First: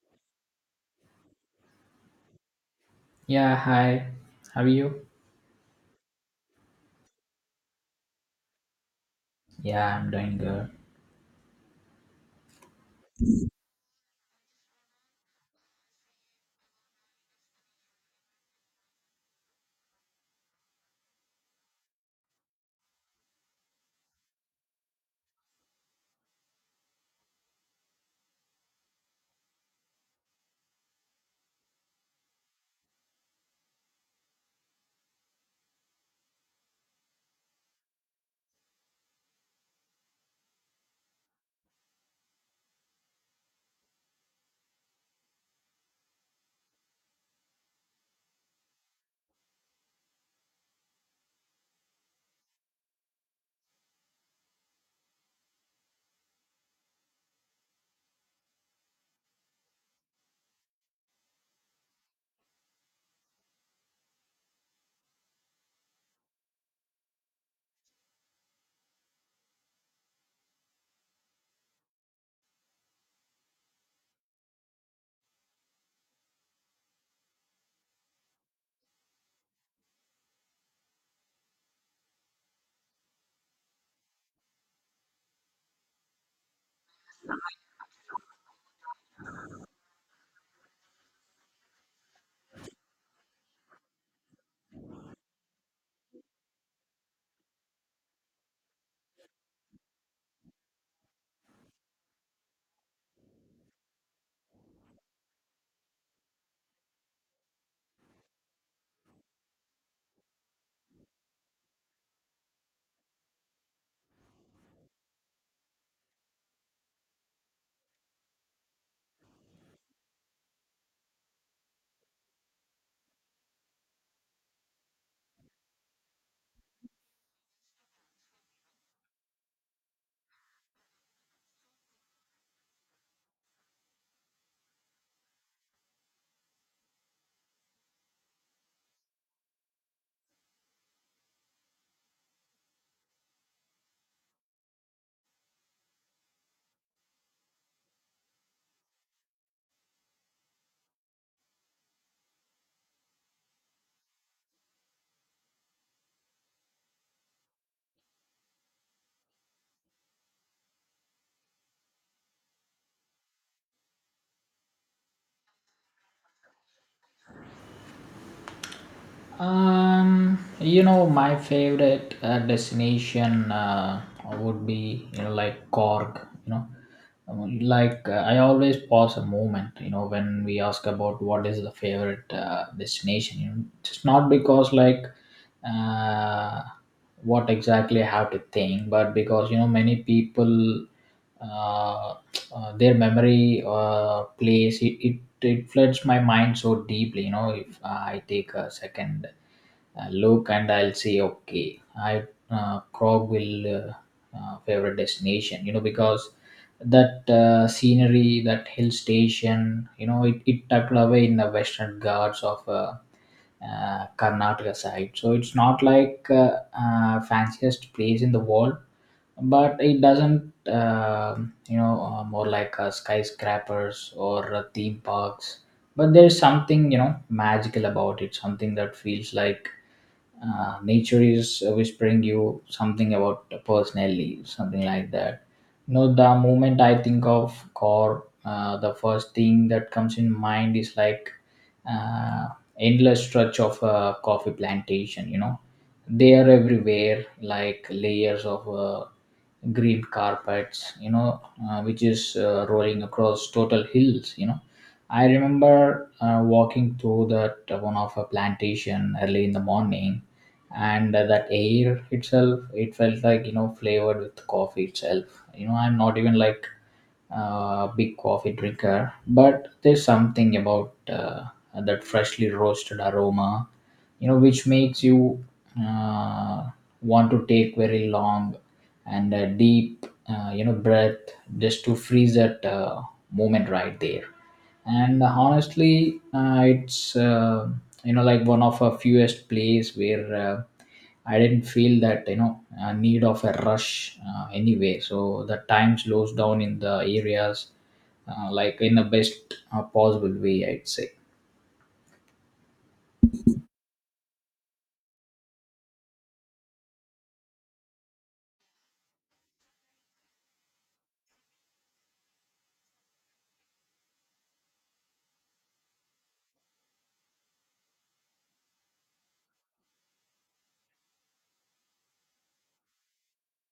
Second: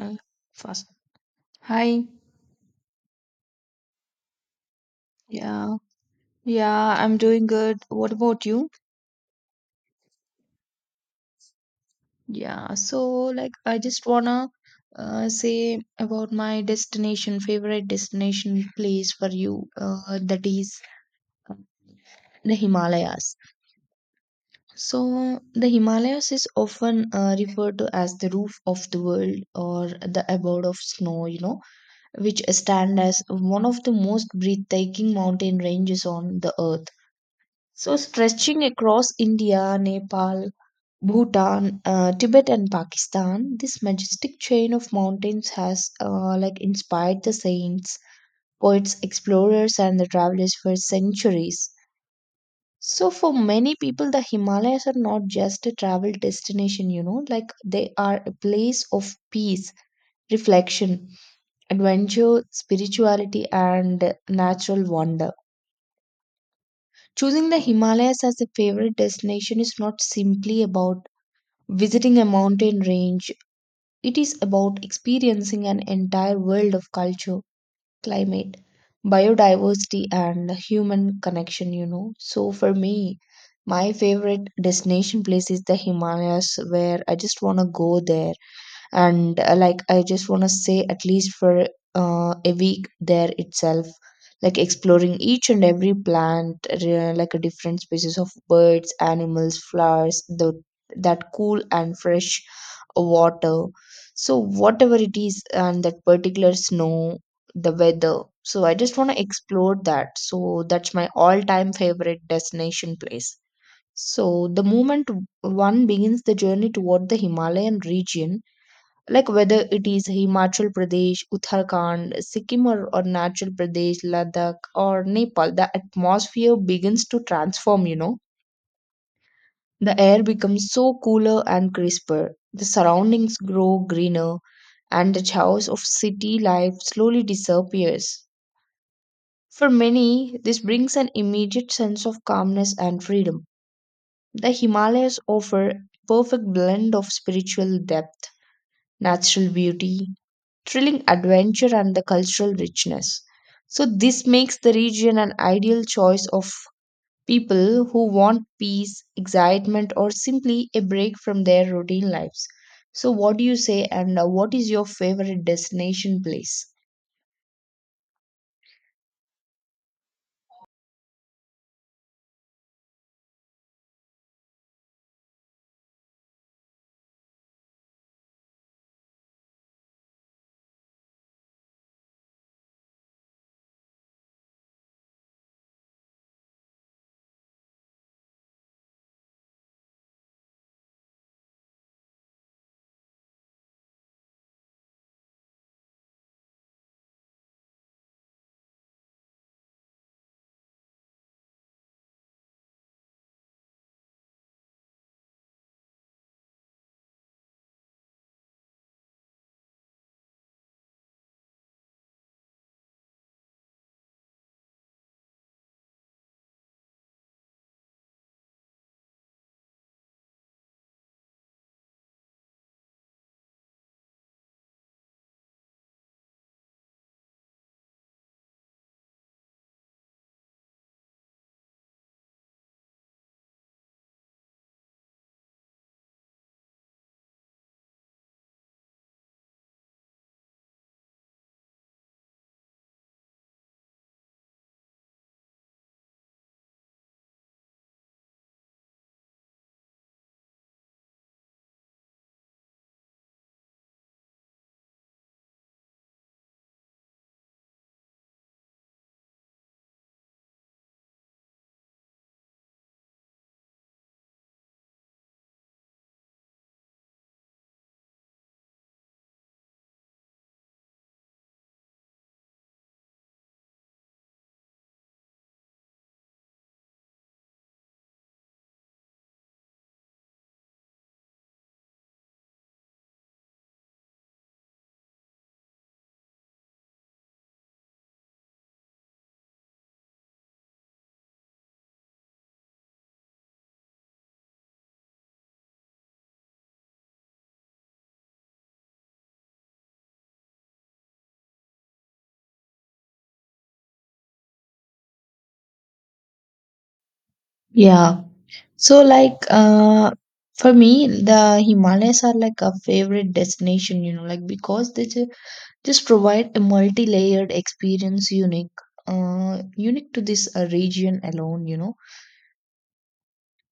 Uh, Fast. Hi. Yeah, hi. How are you? Yeah. Yeah, I'm doing good. What about you? Yeah, I'm doing good. Yeah. So, like, I just wanna say about my destination, favorite destination place for you, that is the Himalayas. So, the Himalayas is often referred to as the roof of the world or the abode of snow, you know, which stand as one of the most breathtaking mountain ranges on the earth. So, stretching across India, Nepal, Bhutan, Tibet, and Pakistan, this majestic chain of mountains has like inspired the saints, poets, explorers, and the travelers for centuries. So, for many people, the Himalayas are not just a travel destination, you know, like they are a place of peace, reflection, adventure, spirituality, and natural wonder. Choosing the Himalayas as a favorite destination is not simply about visiting a mountain range. It is about experiencing an entire world of culture, climate, biodiversity, and human connection, you know. So, for me, my favorite destination place is the Himalayas, where I just want to go there and like I just want to say at least for a week there itself, like exploring each and every plant like a different species of birds, animals, flowers, the that cool and fresh water. So whatever it is, and that particular snow, the weather, so I just want to explore that. So that's my all time favorite destination place. So the moment one begins the journey toward the Himalayan region, like whether it is Himachal Pradesh, Uttarakhand, Sikkim, or Natural Pradesh, Ladakh, or Nepal, the atmosphere begins to transform, you know. The air becomes so cooler and crisper, the surroundings grow greener, and the chaos of city life slowly disappears. For many, this brings an immediate sense of calmness and freedom. The Himalayas offer a perfect blend of spiritual depth, natural beauty, thrilling adventure, and the cultural richness. So, this makes the region an ideal choice of people who want peace, excitement, or simply a break from their routine lives. So, what do you say, and what is your favorite destination place? My favorite destination would be, you know, like Cork, you know. I always pause a moment, you know, when we ask about what is the favorite destination. You know, just not because, like, uh, what exactly I have to think, but because, you know, many people uh, their memory place it, it floods my mind so deeply. You know, if I take a second look, and I'll say, okay, I Crogville, favorite destination, you know, because that scenery, that hill station, you know, it tucked away in the Western Ghats of Karnataka side. So it's not like fanciest place in the world, but it doesn't you know more like skyscrapers or theme parks, but there's something, you know, magical about it, something that feels like nature is whispering you something about personally, something like that. You know, the moment I think of Core, the first thing that comes in mind is like uh, endless stretch of a coffee plantation, you know. They are everywhere, like layers of green carpets, you know, which is rolling across total hills, you know. I remember walking through that one of a plantation early in the morning, and that air itself, it felt like, you know, flavored with coffee itself. You know, I'm not even like a big coffee drinker, but there's something about that freshly roasted aroma, you know, which makes you uh, want to take very long and deep you know breath, just to freeze that moment right there. And honestly, it's you know, like one of a fewest place where I didn't feel that, you know, need of a rush anyway. So the time slows down in the areas, like in the best possible way, I'd say. Yeah. So, like, for me the Himalayas are like a favorite destination, you know, like because just provide a multi-layered experience, unique to this region alone, you know.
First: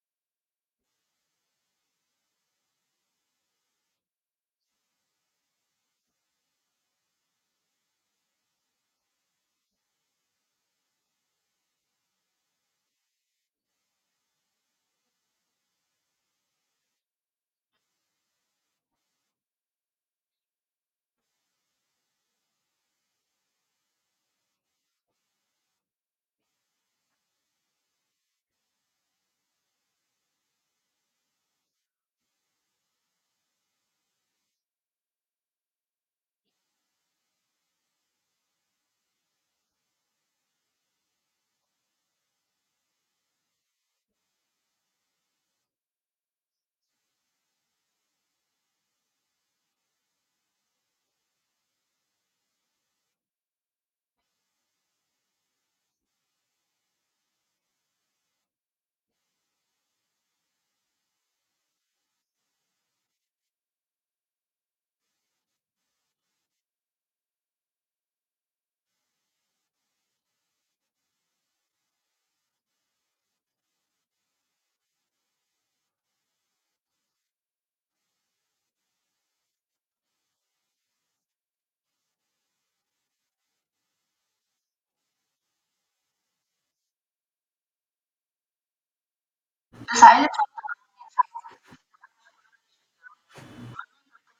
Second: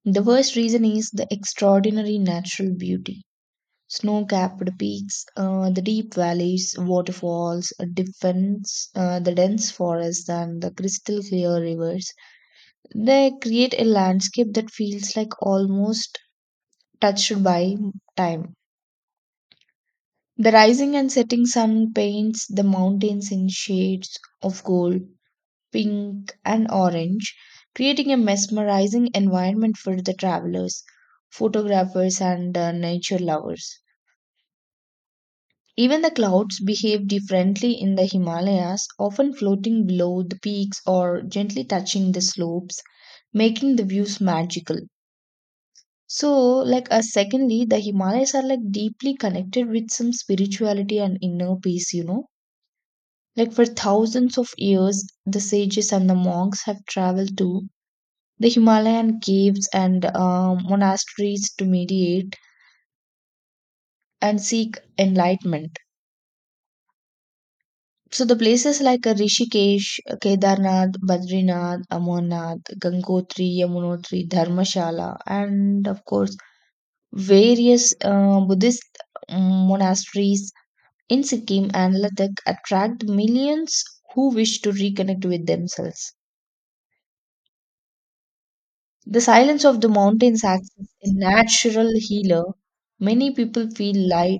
The first reason is the extraordinary natural beauty. Snow capped peaks, the deep valleys, waterfalls, a defense, the dense forests, and the crystal clear rivers. They create a landscape that feels like almost touched by time. The rising and setting sun paints the mountains in shades of gold, pink, and orange, creating a mesmerizing environment for the travelers, photographers, and nature lovers. Even the clouds behave differently in the Himalayas, often floating below the peaks or gently touching the slopes, making the views magical. So, secondly, the Himalayas are like deeply connected with some spirituality and inner peace, you know. Like, for thousands of years, the sages and the monks have traveled to the Himalayan caves and monasteries to meditate and seek enlightenment. So the places like Rishikesh, Kedarnath, Badrinath, Amarnath, Gangotri, Yamunotri, Dharmashala, and of course various Buddhist monasteries in Sikkim and Ladakh attract millions who wish to reconnect with themselves. The silence of the mountains acts as a natural healer. Many people feel light,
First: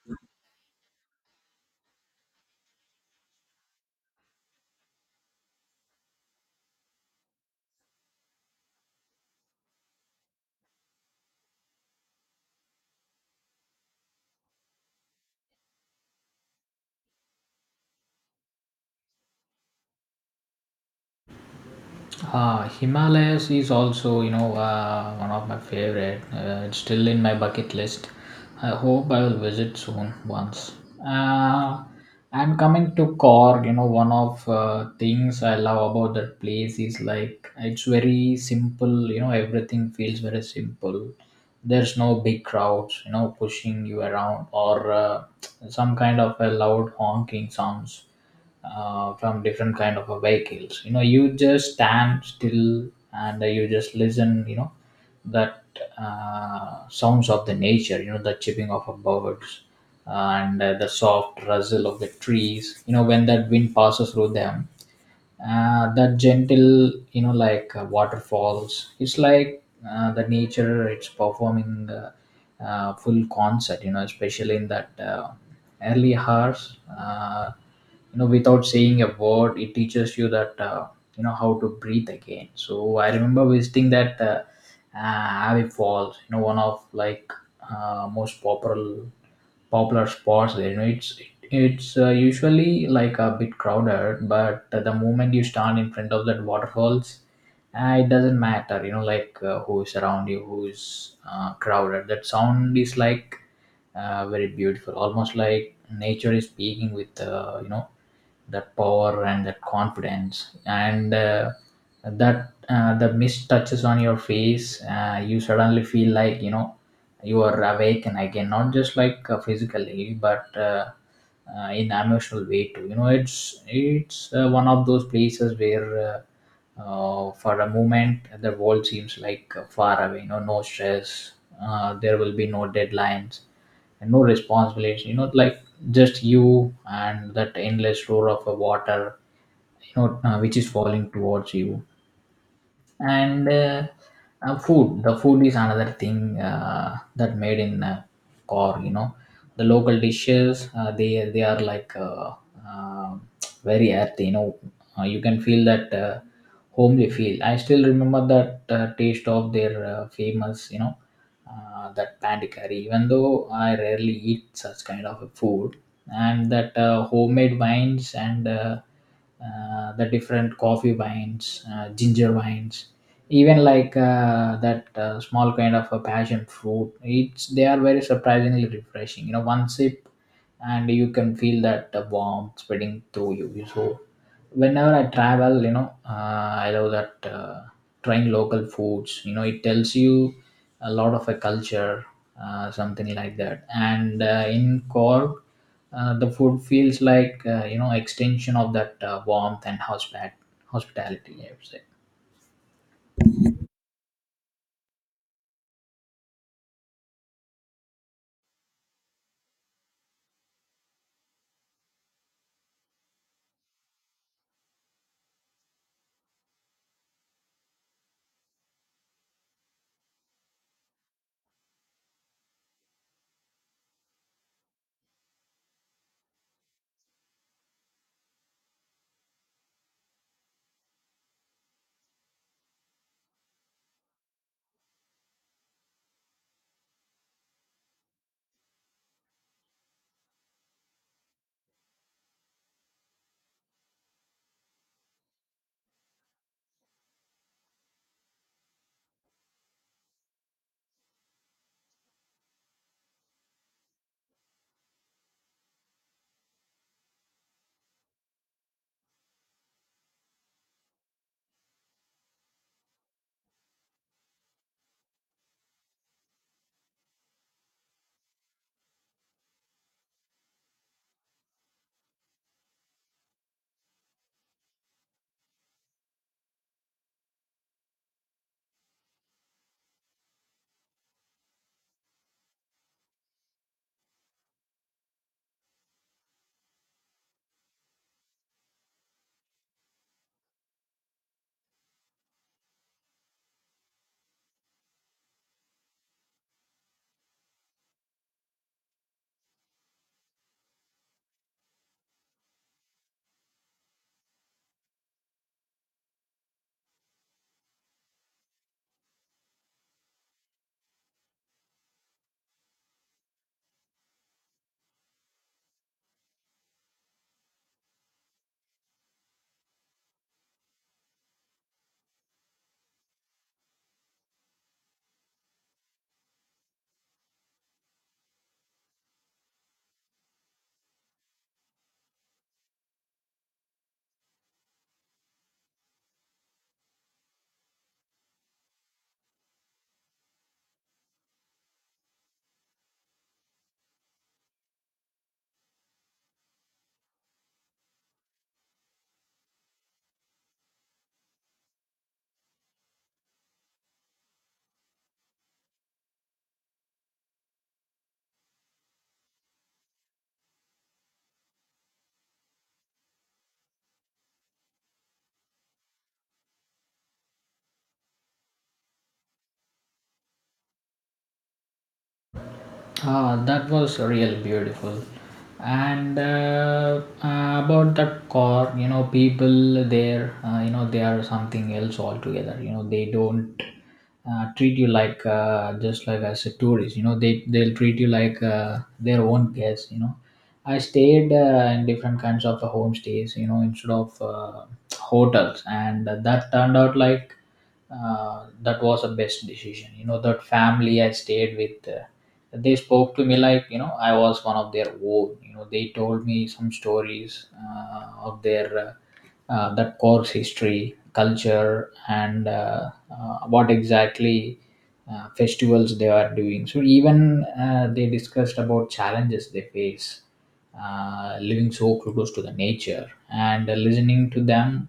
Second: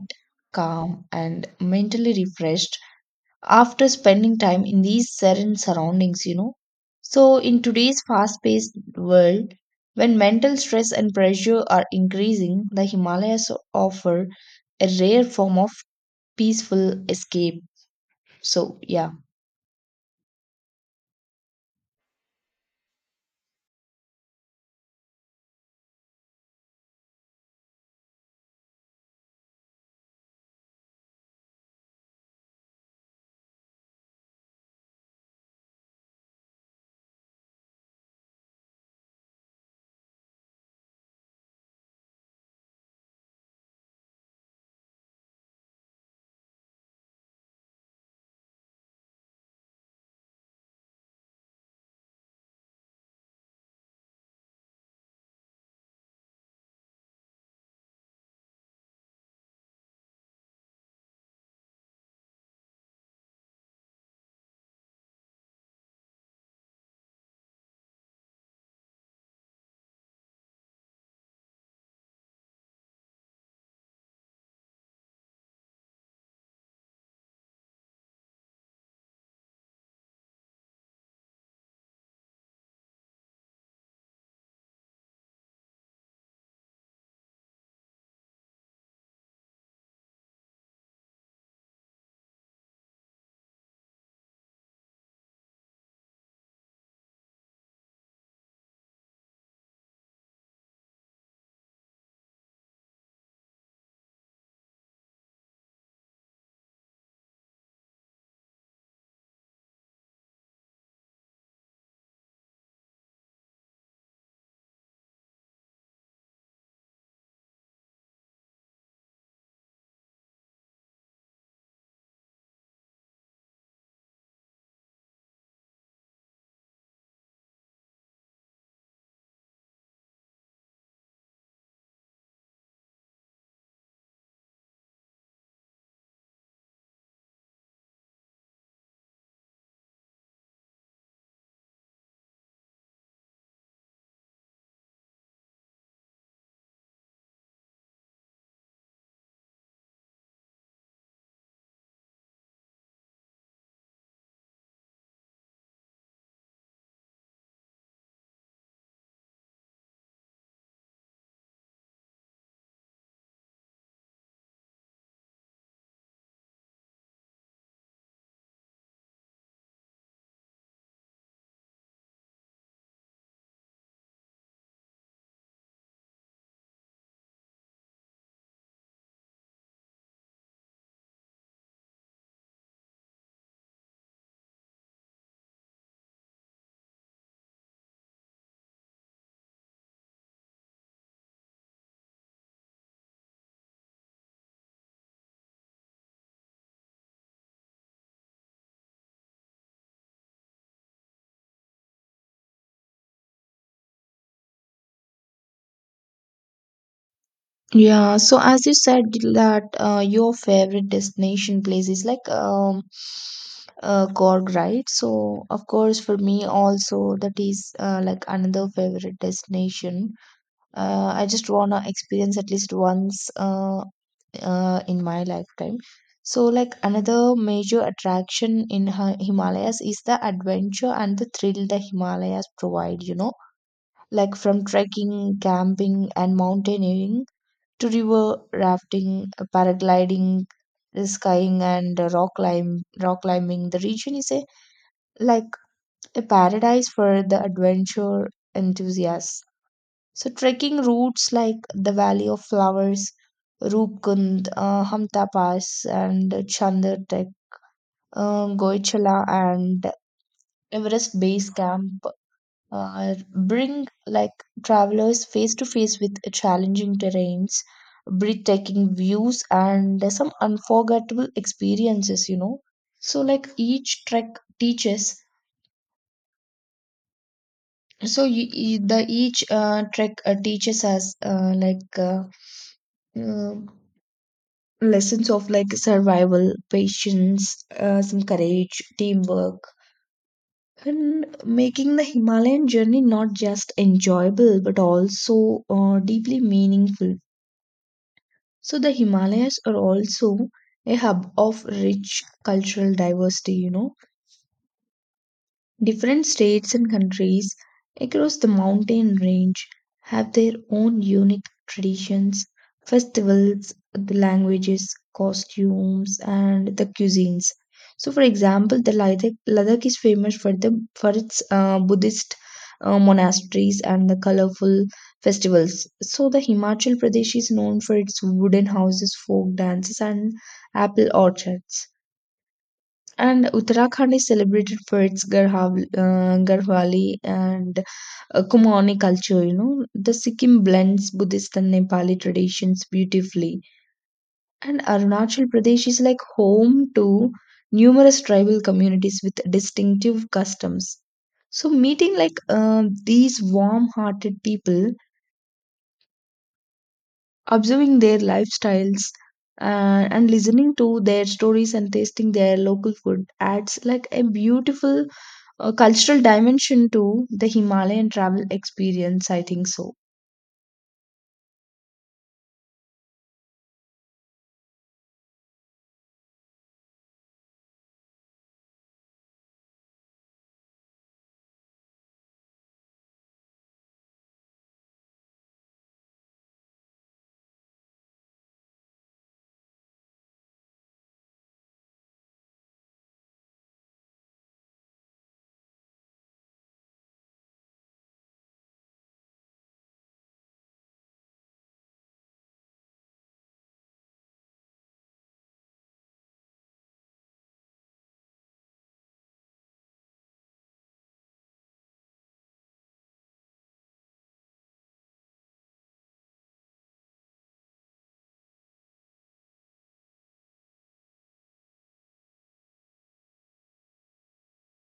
calm, and mentally refreshed after spending time in these serene surroundings, you know. So, in today's fast paced world, when mental stress and pressure are increasing, the Himalayas offer a rare form of peaceful escape. So, yeah. Himalayas is also, you know, one of my favorite. It's still in my bucket list. I hope I will visit soon once. Uh, and coming to Cork, you know, one of things I love about that place is like it's very simple. You know, everything feels very simple. There's no big crowds, you know, pushing you around, or some kind of a loud honking sounds from different kind of a vehicles. You know, you just stand still and you just listen, you know, that sounds of the nature, you know, the chirping of a birds, and the soft rustle of the trees, you know, when that wind passes through them. That gentle, you know, like waterfalls, it's like the nature, it's performing the full concert, you know, especially in that early hours. You know, without saying a word, it teaches you that, you know, how to breathe again. So I remember visiting that Abbey Falls, you know, one of like most popular spots there. You know, it's usually like a bit crowded, but the moment you stand in front of that waterfalls, it doesn't matter. You know, like, who is around you, who is crowded. That sound is like very beautiful, almost like nature is speaking with, you know, that power and that confidence. And that the mist touches on your face, you suddenly feel like, you know, you are awaken again, not just like physically, but in emotional way too. You know, it's one of those places where for a moment the world seems like far away. You know, no stress, there will be no deadlines, and no responsibilities, you know, like just you and that endless roar of a water, you know, which is falling towards you. And food, the food is another thing that made in Core, you know. The local dishes, they are like uh, very earthy, you know. You can feel that homely feel. I still remember that taste of their famous, you know, that pandi curry, even though I rarely eat such kind of a food. And that homemade wines and the different coffee wines, ginger wines, even like that small kind of a passion fruit, it's they are very surprisingly refreshing. You know, one sip and you can feel that warmth spreading through you. So whenever I travel, you know, I love that trying local foods, you know, it tells you a lot of a culture, something like that. And in Cork, the food feels like, you know, extension of that warmth and hospitality, I would say. Yeah, so as you said that your favorite destination place is like Cork, right? So of course for me also that is like another favorite destination. I just wanna experience at least once in my lifetime. So like another major attraction in Himalayas is the adventure and the thrill the Himalayas provide, you know. Like from trekking, camping, and mountaineering to river rafting, paragliding, skying, and rock climbing. The region is a like a paradise for the adventure enthusiasts. So trekking routes like the Valley of Flowers, Rupkund, Hamta Pass, and Chandar Trek, Goichala, and Everest Base Camp uh, bring like travelers face to face with challenging terrains, breathtaking views, and some unforgettable experiences, you know. So, like each trek teaches, so the each trek teaches us uh, lessons of like survival, patience, some courage, teamwork. And making the Himalayan journey not just enjoyable but also deeply meaningful. So the Himalayas are also a hub of rich cultural diversity, you know. Different states and countries across the mountain range have their own unique traditions, festivals, the languages, costumes, and the cuisines. So, for example, Ladakh is famous for the for its Buddhist monasteries and the colorful festivals. So, the Himachal Pradesh is known for its wooden houses, folk dances, and apple orchards. And Uttarakhand is celebrated for its Garhwali and Kumani culture, you know. The Sikkim blends Buddhist and Nepali traditions beautifully. And Arunachal Pradesh is like home to numerous tribal communities with distinctive customs. So, meeting like these warm hearted people, observing their lifestyles, and listening to their stories and tasting their local food adds like a beautiful a cultural dimension to the Himalayan travel experience, I think so. Ah, that was real beautiful. And about that car, you know, people there, you know, they are something else altogether. You know, they don't treat you like just like as a tourist. You know, they'll treat you like their own guest. You know, I stayed in different kinds of homestays. You know, instead of hotels, and that turned out like that was the best decision. You know, that family I stayed with. They spoke to me like, you know, I was one of their own. You know, they told me some stories of their that course history, culture, and what exactly festivals they are doing. So even they discussed about challenges they face living so close to the nature. And listening to them,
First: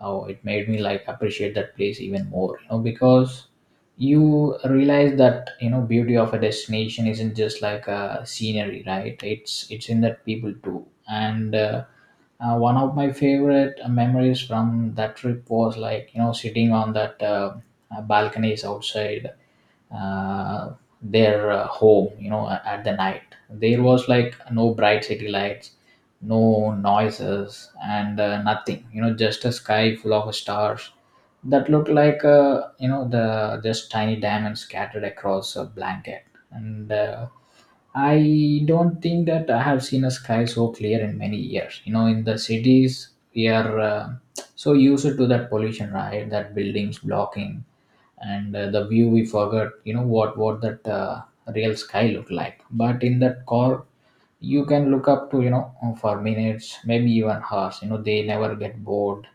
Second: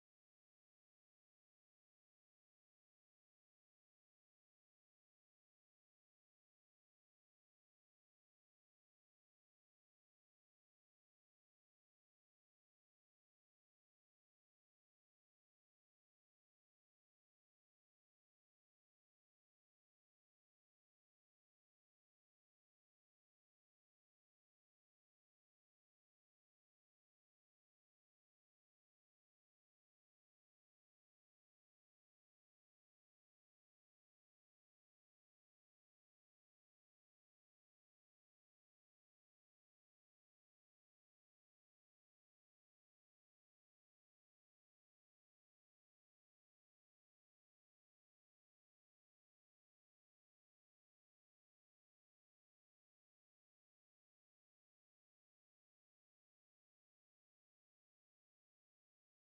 oh, it made me like appreciate that place even more, you know, because you realize that, you know, beauty of a destination isn't just like a scenery, right? It's in that people too. And one of my favorite memories from that trip was like, you know, sitting on that balconies outside uh, their home, you know, at the night. There was like no bright city lights, no noises, and nothing, you know, just a sky full of stars that looked like, you know, the just tiny diamonds scattered across a blanket. And I don't think that I have seen a sky so clear in many years. You know, in the cities, we are so used to that pollution, right? That buildings blocking, and the view, we forgot, you know, what that real sky looked like. But in that Core, you can look up to, you know, for minutes, maybe even hours. You know, they never get bored.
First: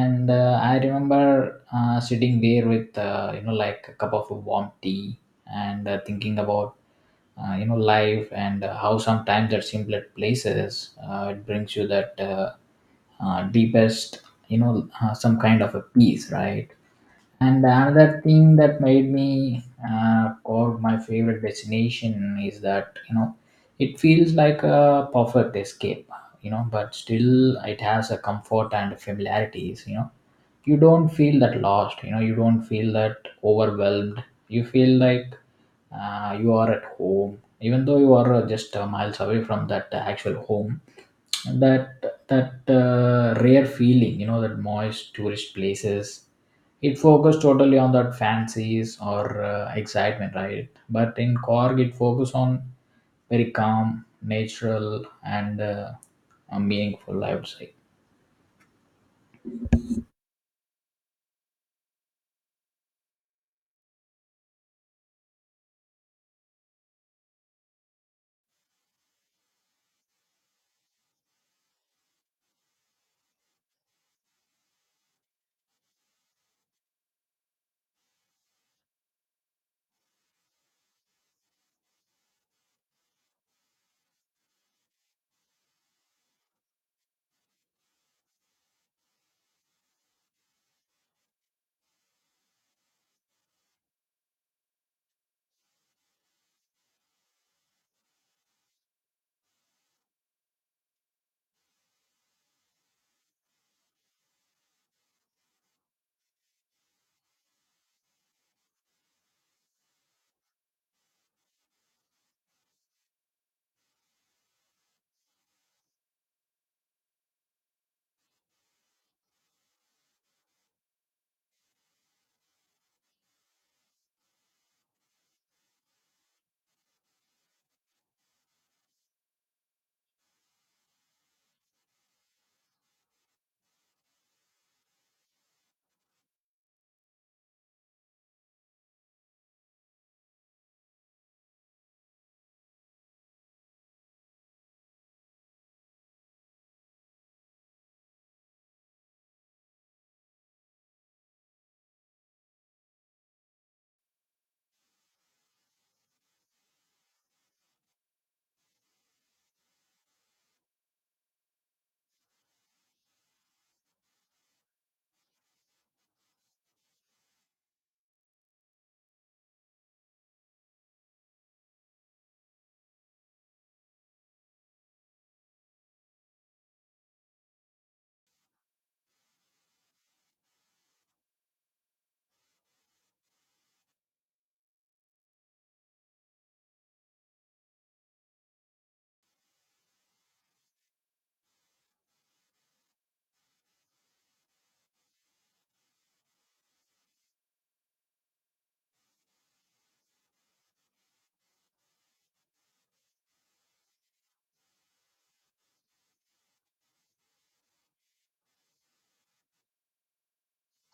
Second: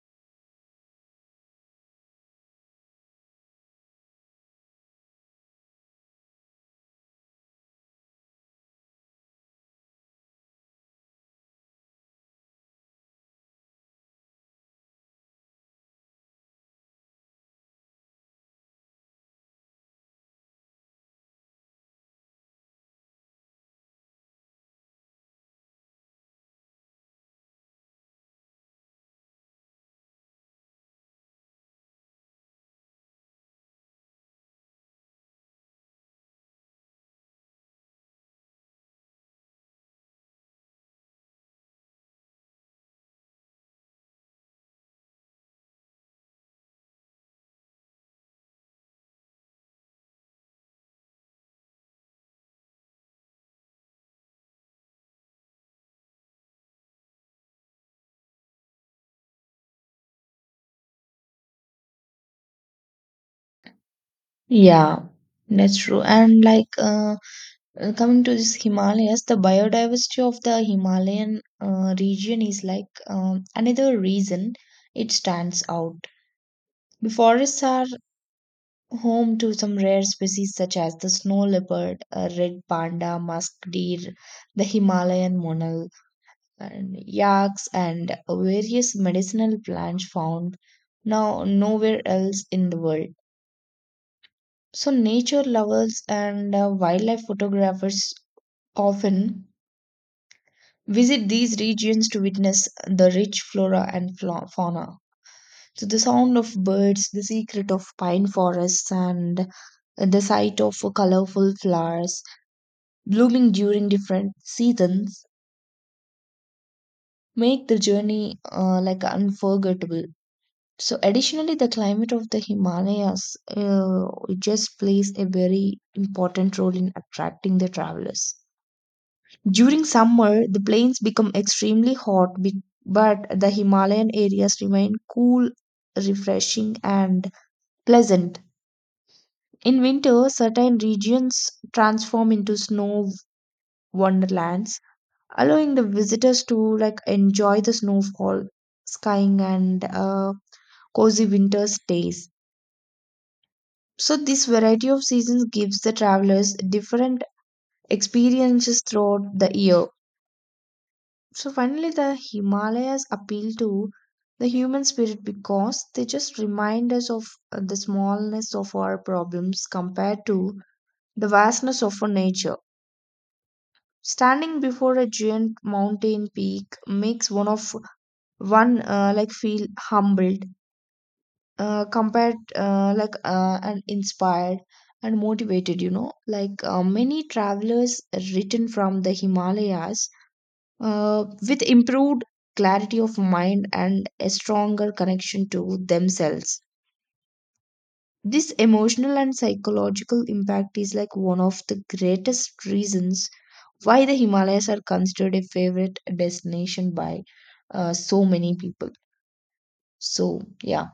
And I remember sitting there with, you know, like a cup of warm tea, and thinking about, you know, life, and how sometimes at simpler places, it brings you that deepest, you know, some kind of a peace, right? And another thing that made me call my favorite destination is that, you know, it feels like a perfect escape, you know, but still it has a comfort and familiarities. You know, you don't feel that lost. You know, you don't feel that overwhelmed. You feel like you are at home, even though you are just miles away from that actual home. That that uh, rare feeling, you know, that moist tourist places, it focused totally on that fancies or excitement, right? But in Korg, it focused on very calm, natural, and meaningful, I would say. Yeah, that's true. And coming to this Himalayas, the biodiversity of the Himalayan region is like another reason it stands out. The forests are home to some rare species such as the snow leopard, red panda, musk deer, the Himalayan monal, and yaks and various medicinal plants found nowhere else in the world. So, nature lovers and wildlife photographers often visit these regions to witness the rich flora and fauna. So, the sound of birds, the secret of pine forests, and the sight of colorful flowers blooming during different seasons make the journey like unforgettable. So, additionally, the climate of the Himalayas just plays a very important role in attracting the travelers. During summer, the plains become extremely hot, but the Himalayan areas remain cool, refreshing, and pleasant. In winter, certain regions transform into snow wonderlands, allowing the visitors to like enjoy the snowfall, skiing, and cozy winter stays. So, this variety of seasons gives the travelers different experiences throughout the year. So, finally, the Himalayas appeal to the human spirit because they just remind us of the smallness of our problems compared to the vastness of our nature. Standing before a giant mountain peak makes one like feel humbled, compared like and inspired and motivated, you know, like many travelers written from the Himalayas with improved clarity of mind and a stronger connection to themselves. This emotional and psychological impact is like one of the greatest reasons why the Himalayas are considered a favorite destination by so many people. So, yeah.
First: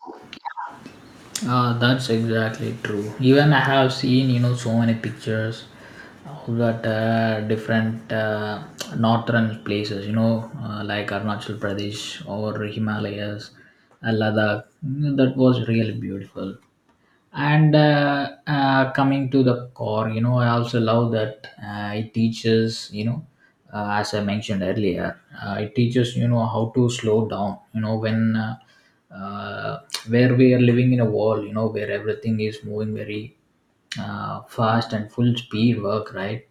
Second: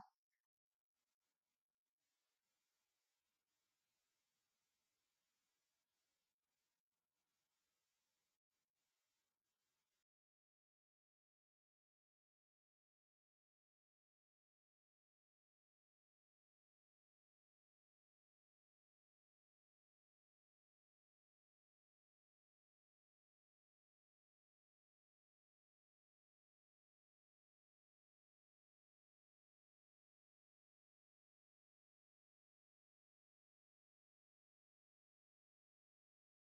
That's exactly true. Even I have seen, you know, so many pictures of that different northern places, you know, like Arunachal Pradesh, or Himalayas, Ladakh. That was really beautiful. And coming to the Core, you know, I also love that it teaches, you know, as I mentioned earlier, it teaches, you know, how to slow down. You know, when uh, where we are living in a world, you know, where everything is moving very fast and full speed work, right?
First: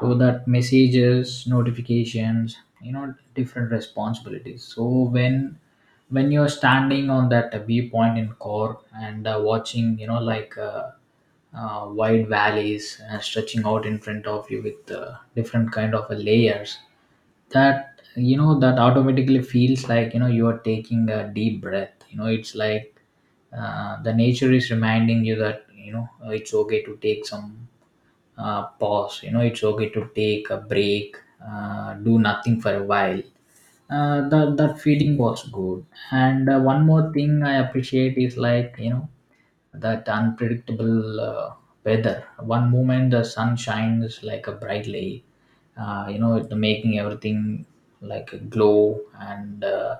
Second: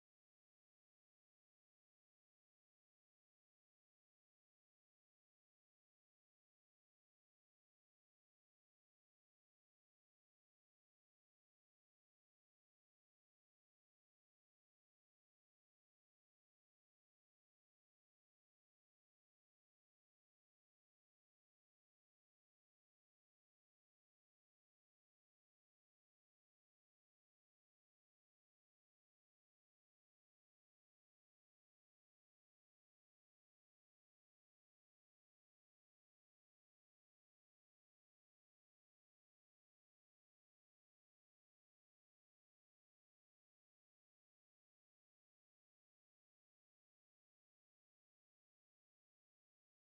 So that messages, notifications, you know, different responsibilities. So when you're standing on that viewpoint in Core, and watching, you know, like wide valleys stretching out in front of you with different kind of layers, that, you know, that automatically feels like, you know, you are taking a deep breath. You know, it's like the nature is reminding you that, you know, it's okay to take some pause. You know, it's okay to take a break, do nothing for a while. That feeling was good. And one more thing I appreciate is like, you know that unpredictable weather. One moment the sun shines like a brightly, it making everything like a glow, and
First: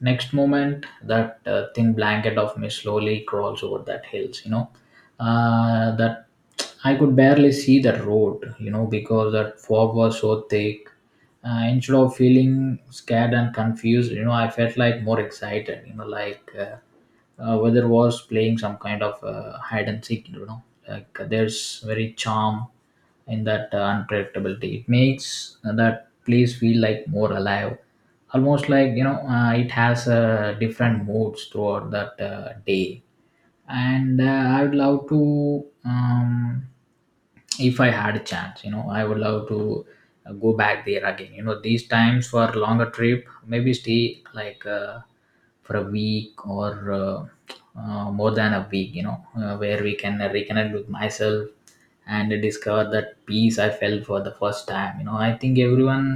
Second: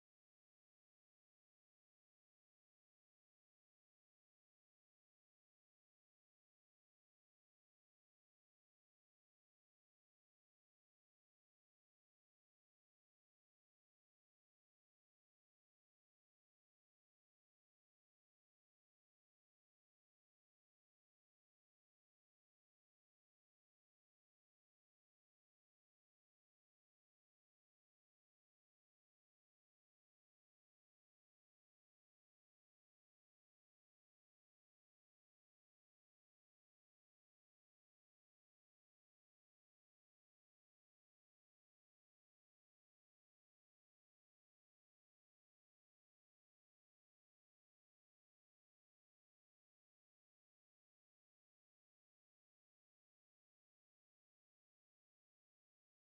next moment that thin blanket of mist slowly crawls over that hills. That I could barely see the road, because that fog was so thick. Instead of feeling scared and confused, you know, I felt like more excited. Whether was playing some kind of hide and seek, you know, like there's very charm in that unpredictability. It makes that place feel like more alive, almost like, you know, it has different moods throughout that day. And I would love to, if I had a chance, you know, I would love to go back there again, you know, these times for longer trip. Maybe stay like for a week or more than a week, you know, where we can reconnect with myself and discover that peace I felt for the first time. You know, I think everyone,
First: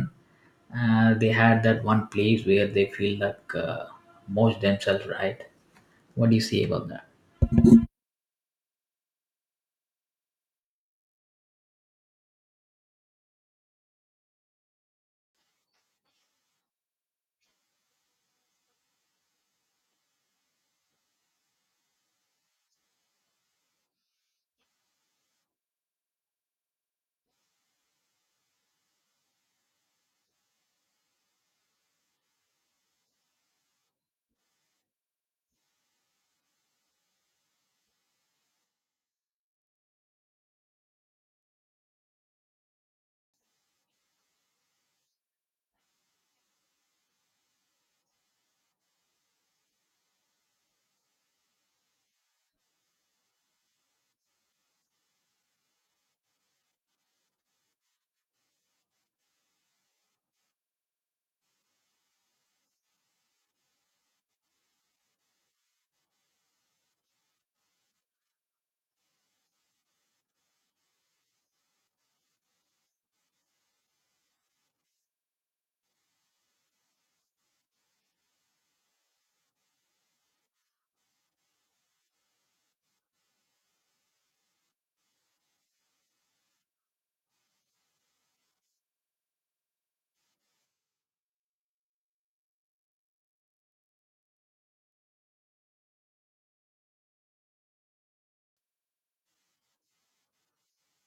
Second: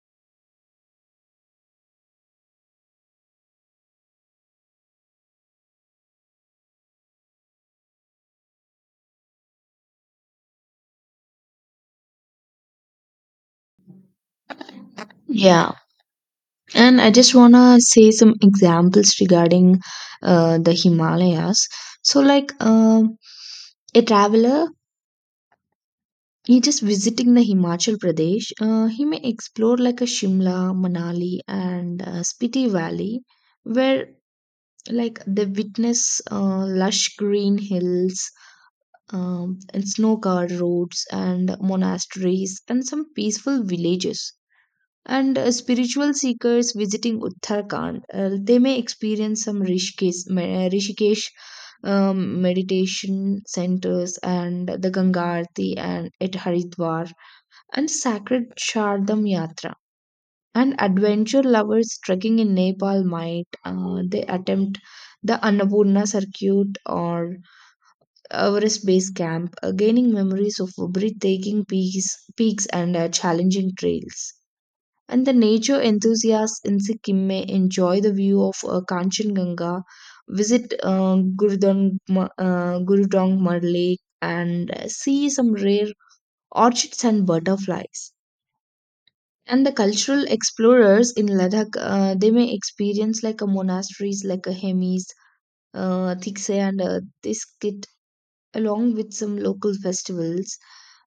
they had that one place where they feel like most themselves, right? What do you say about that? Yeah, and I just want to say some examples regarding the Himalayas. So, like a traveler, he just visiting the Himachal Pradesh, he may explore like a Shimla, Manali, and Spiti Valley, where like they witness lush green hills and snow covered roads and monasteries and some peaceful villages. And spiritual seekers visiting Uttarakhand, they may experience some Rishikesh meditation centers and the Ganga Aarti and at Haridwar and sacred Shardam Yatra. And adventure lovers trekking in Nepal might they attempt the Annapurna circuit or Everest base camp, gaining memories of breathtaking peaks and challenging trails. And the nature enthusiasts in Sikkim may enjoy the view of Kanchenjunga, visit Gurudongmar Lake, and see some rare orchids and butterflies. And the cultural explorers in Ladakh, they may experience like a monasteries like a Hemis, Thikse, and Thiskit along with some local festivals,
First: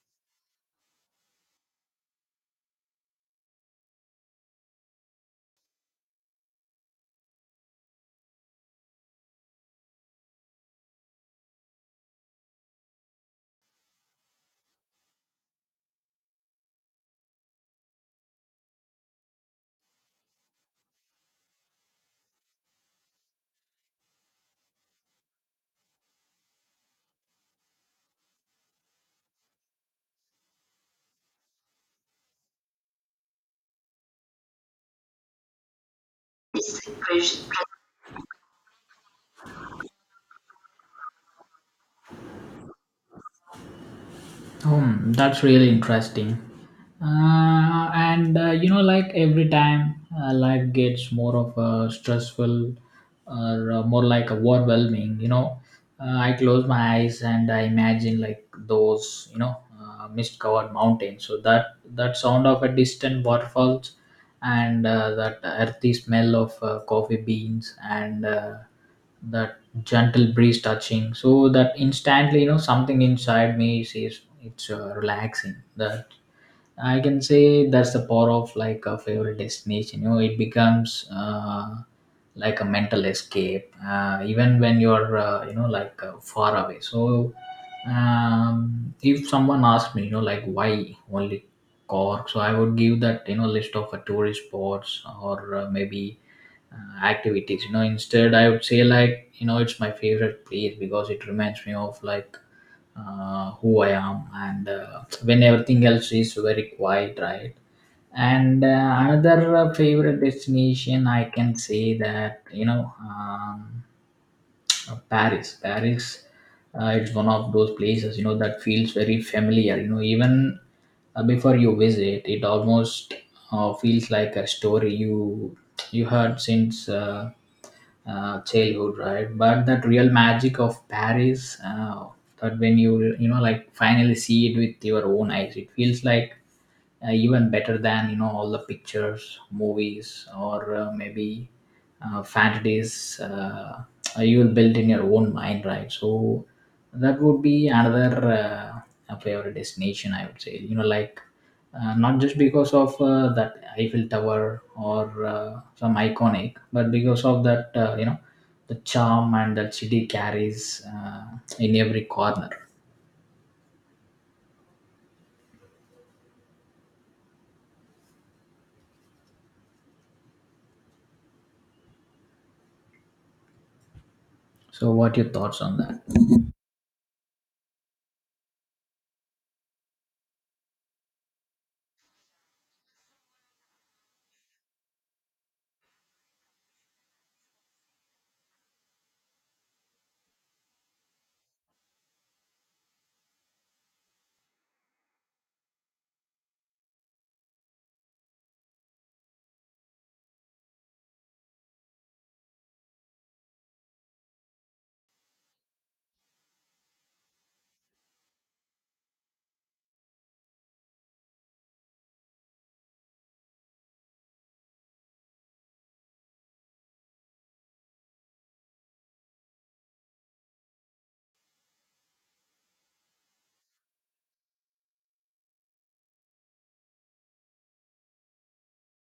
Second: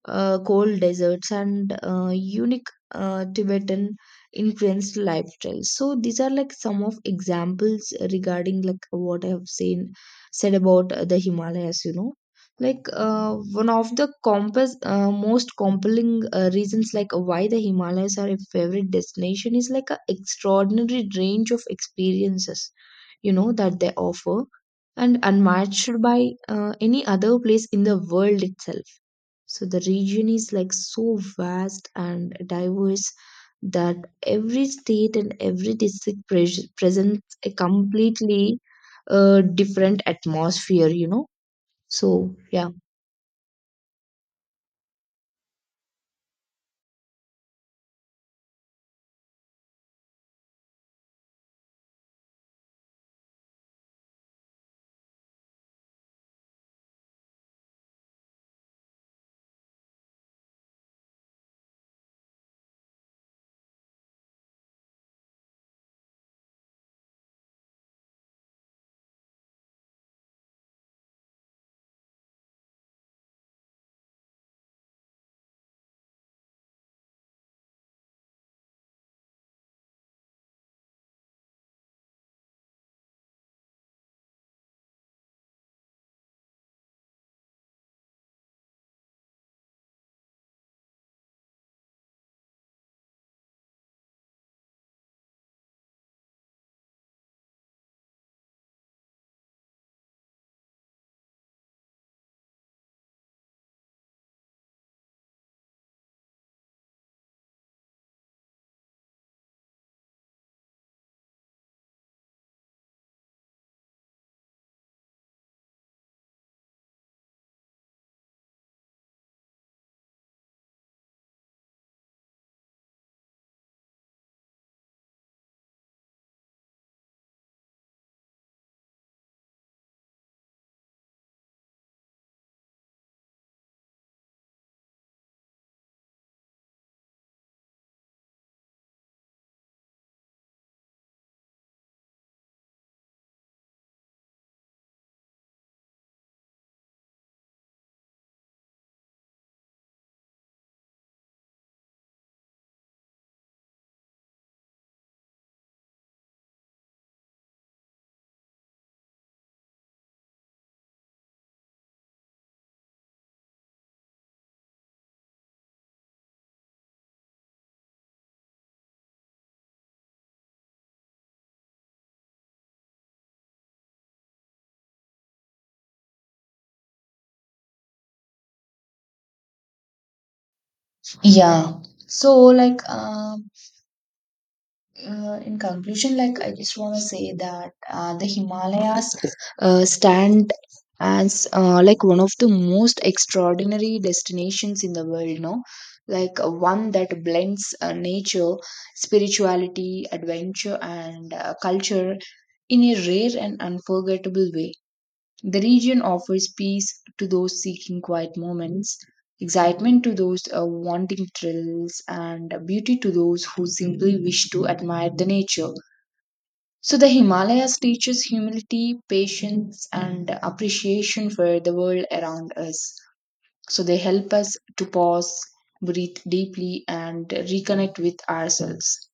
cold deserts, and unique Tibetan influenced lifestyles. So these are like some of examples regarding like what I have seen said about the Himalayas. You know, like one of the compass most compelling reasons like why the Himalayas are a favorite destination is like a extraordinary range of experiences, you know, that they offer and unmatched by any other place in the world itself. So the region is like so vast and diverse that every state and every district presents a completely different atmosphere, you know. So, yeah. Hmm, that's really interesting. And You know, like every time life gets more of a stressful or more like overwhelming, you know, I close my eyes and I imagine like those, you know, mist-covered mountains. So that sound of a distant waterfalls and that earthy smell of coffee beans, and that gentle breeze touching, so that instantly, you know, something inside me says it's relaxing. That I can say that's the power of like a favorite destination. You know, it becomes like a mental escape, even when you're you know, like far away. So, if someone asked me, you know, like why only Cork, so I would give that, you know, list of tourist spots or maybe activities, you know. Instead I would say, like, you know, it's my favorite place because it reminds me of like who I am, and when everything else is very quiet, right? And another favorite destination I can say that, you know, Paris. Paris, it's one of those places, you know, that feels very familiar. You know, even before you visit, it almost feels like a story you heard since childhood, right? But that real magic of Paris, that when you know, like finally see it with your own eyes, it feels like even better than, you know, all the pictures, movies, or maybe fantasies you will build in your own mind, right? So that would be another favorite destination, I would say, you know, like not just because of that eiffel tower or some iconic, but because of that, you know, the charm and that city carries in every corner. So what are your thoughts on that? Yeah. So, in conclusion, like I just want to say that the Himalayas stand as like one of the most extraordinary destinations in the world, no? Like one that blends nature, spirituality, adventure, and culture in a rare and unforgettable way. The region offers peace to those seeking quiet moments, excitement to those wanting thrills, and beauty to those who simply wish to admire the nature. So, the Himalayas teaches humility, patience, and appreciation for the world around us. So, they help us to pause, breathe deeply, and reconnect with ourselves.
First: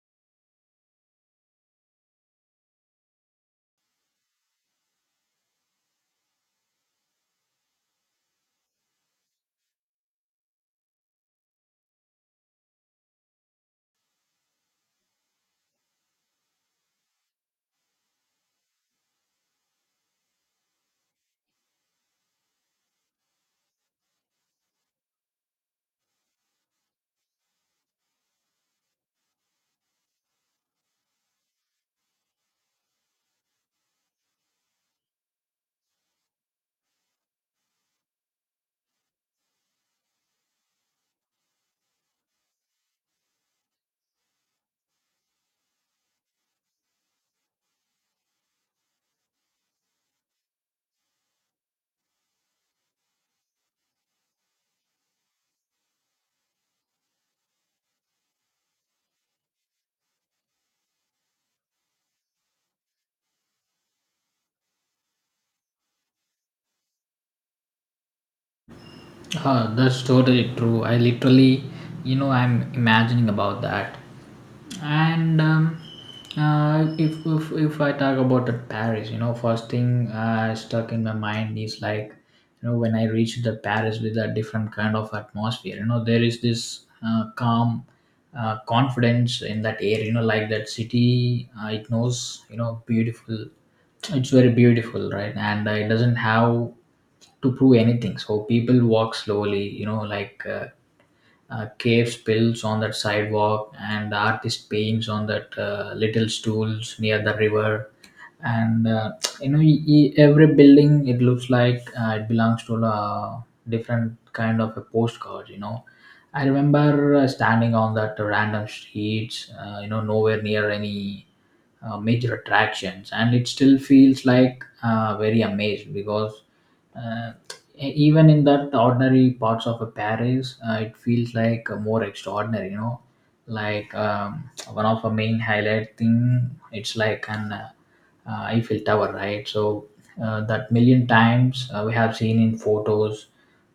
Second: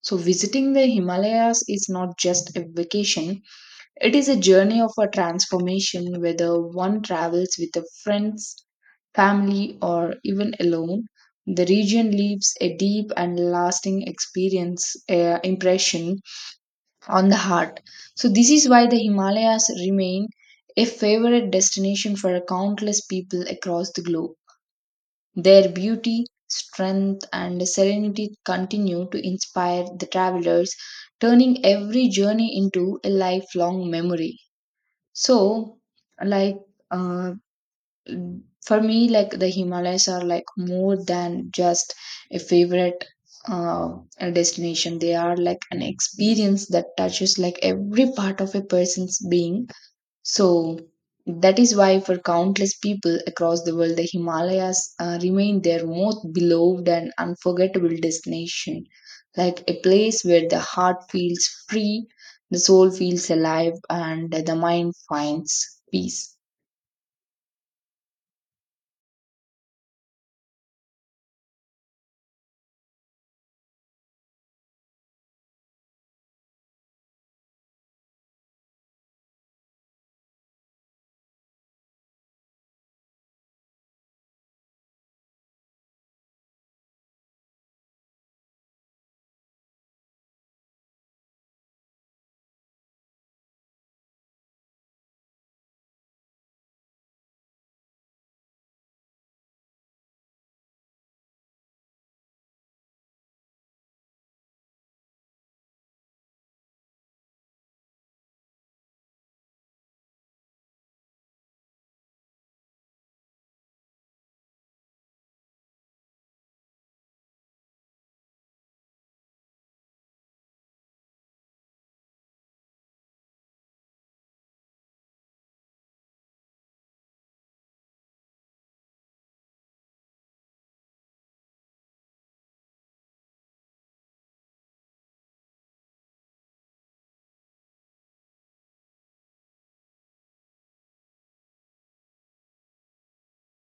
So, visiting the Himalayas is not just a vacation, it is a journey of a transformation, whether one travels with a friends, family, or even alone. The region leaves a deep and lasting experience impression on the heart. So this is why the Himalayas remain a favorite destination for countless people across the globe. Their beauty, strength, and serenity continue to inspire the travelers, turning every journey into a lifelong memory. So, like, uh, for me, like the Himalayas are like more than just a favorite uh, a destination. They are like an experience that touches like every part of a person's being. So that is why, for countless people across the world, the Himalayas remain their most beloved and unforgettable destination, like a place where the heart feels free, the soul feels alive, and the mind finds peace. Huh, that's totally true. I literally, you know, I'm imagining about that. And if, if I talk about the Paris, you know, first thing stuck in my mind is like, you know, when I reached the Paris with a different kind of atmosphere. You know, there is this calm confidence in that air. You know, like that city, it knows, you know, beautiful. It's very beautiful, right? And it doesn't have to prove anything. So people walk slowly, you know, like cave spills on that sidewalk, and the artist paints on that little stools near the river. And you know, every building, it looks like it belongs to a different kind of a postcard. You know, I remember standing on that random streets, you know, nowhere near any major attractions, and it still feels like very amazed, because Uh, even in that ordinary parts of a paris, it feels like a more extraordinary, you know, like, one of the main highlight thing, it's like an eiffel tower, right? So that million times we have seen in photos,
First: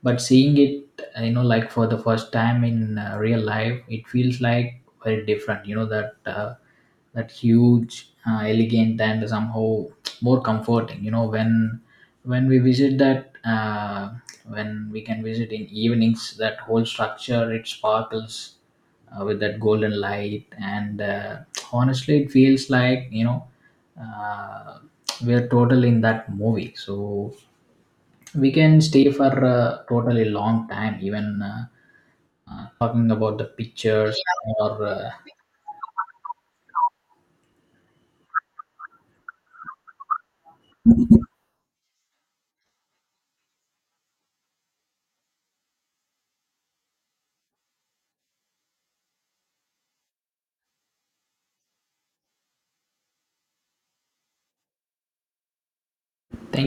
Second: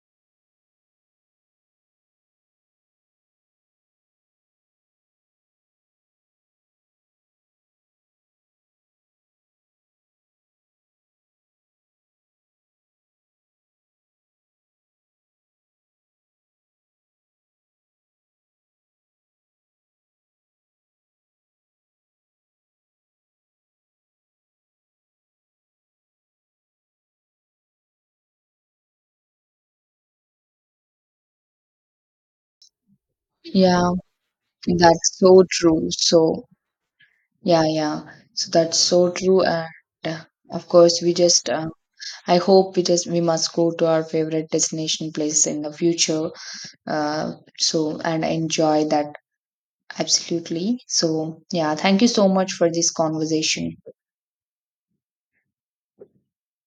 but seeing it, you know, like for the first time in real life, it feels like very different. You know, that that huge, elegant and somehow more comforting, you know, when we visit that, when we can visit in evenings, that whole structure, it sparkles with that golden light. And honestly, it feels like, you know, uh, we're total in that movie. So we can stay for a totally long time, even talking about the Yeah, pictures or that's so true. So, yeah, yeah. So that's so true. And uh, of course, we just, I hope we must go to our favorite destination places in the future, uh, so and enjoy that absolutely. So yeah, thank you so much for this conversation. Thank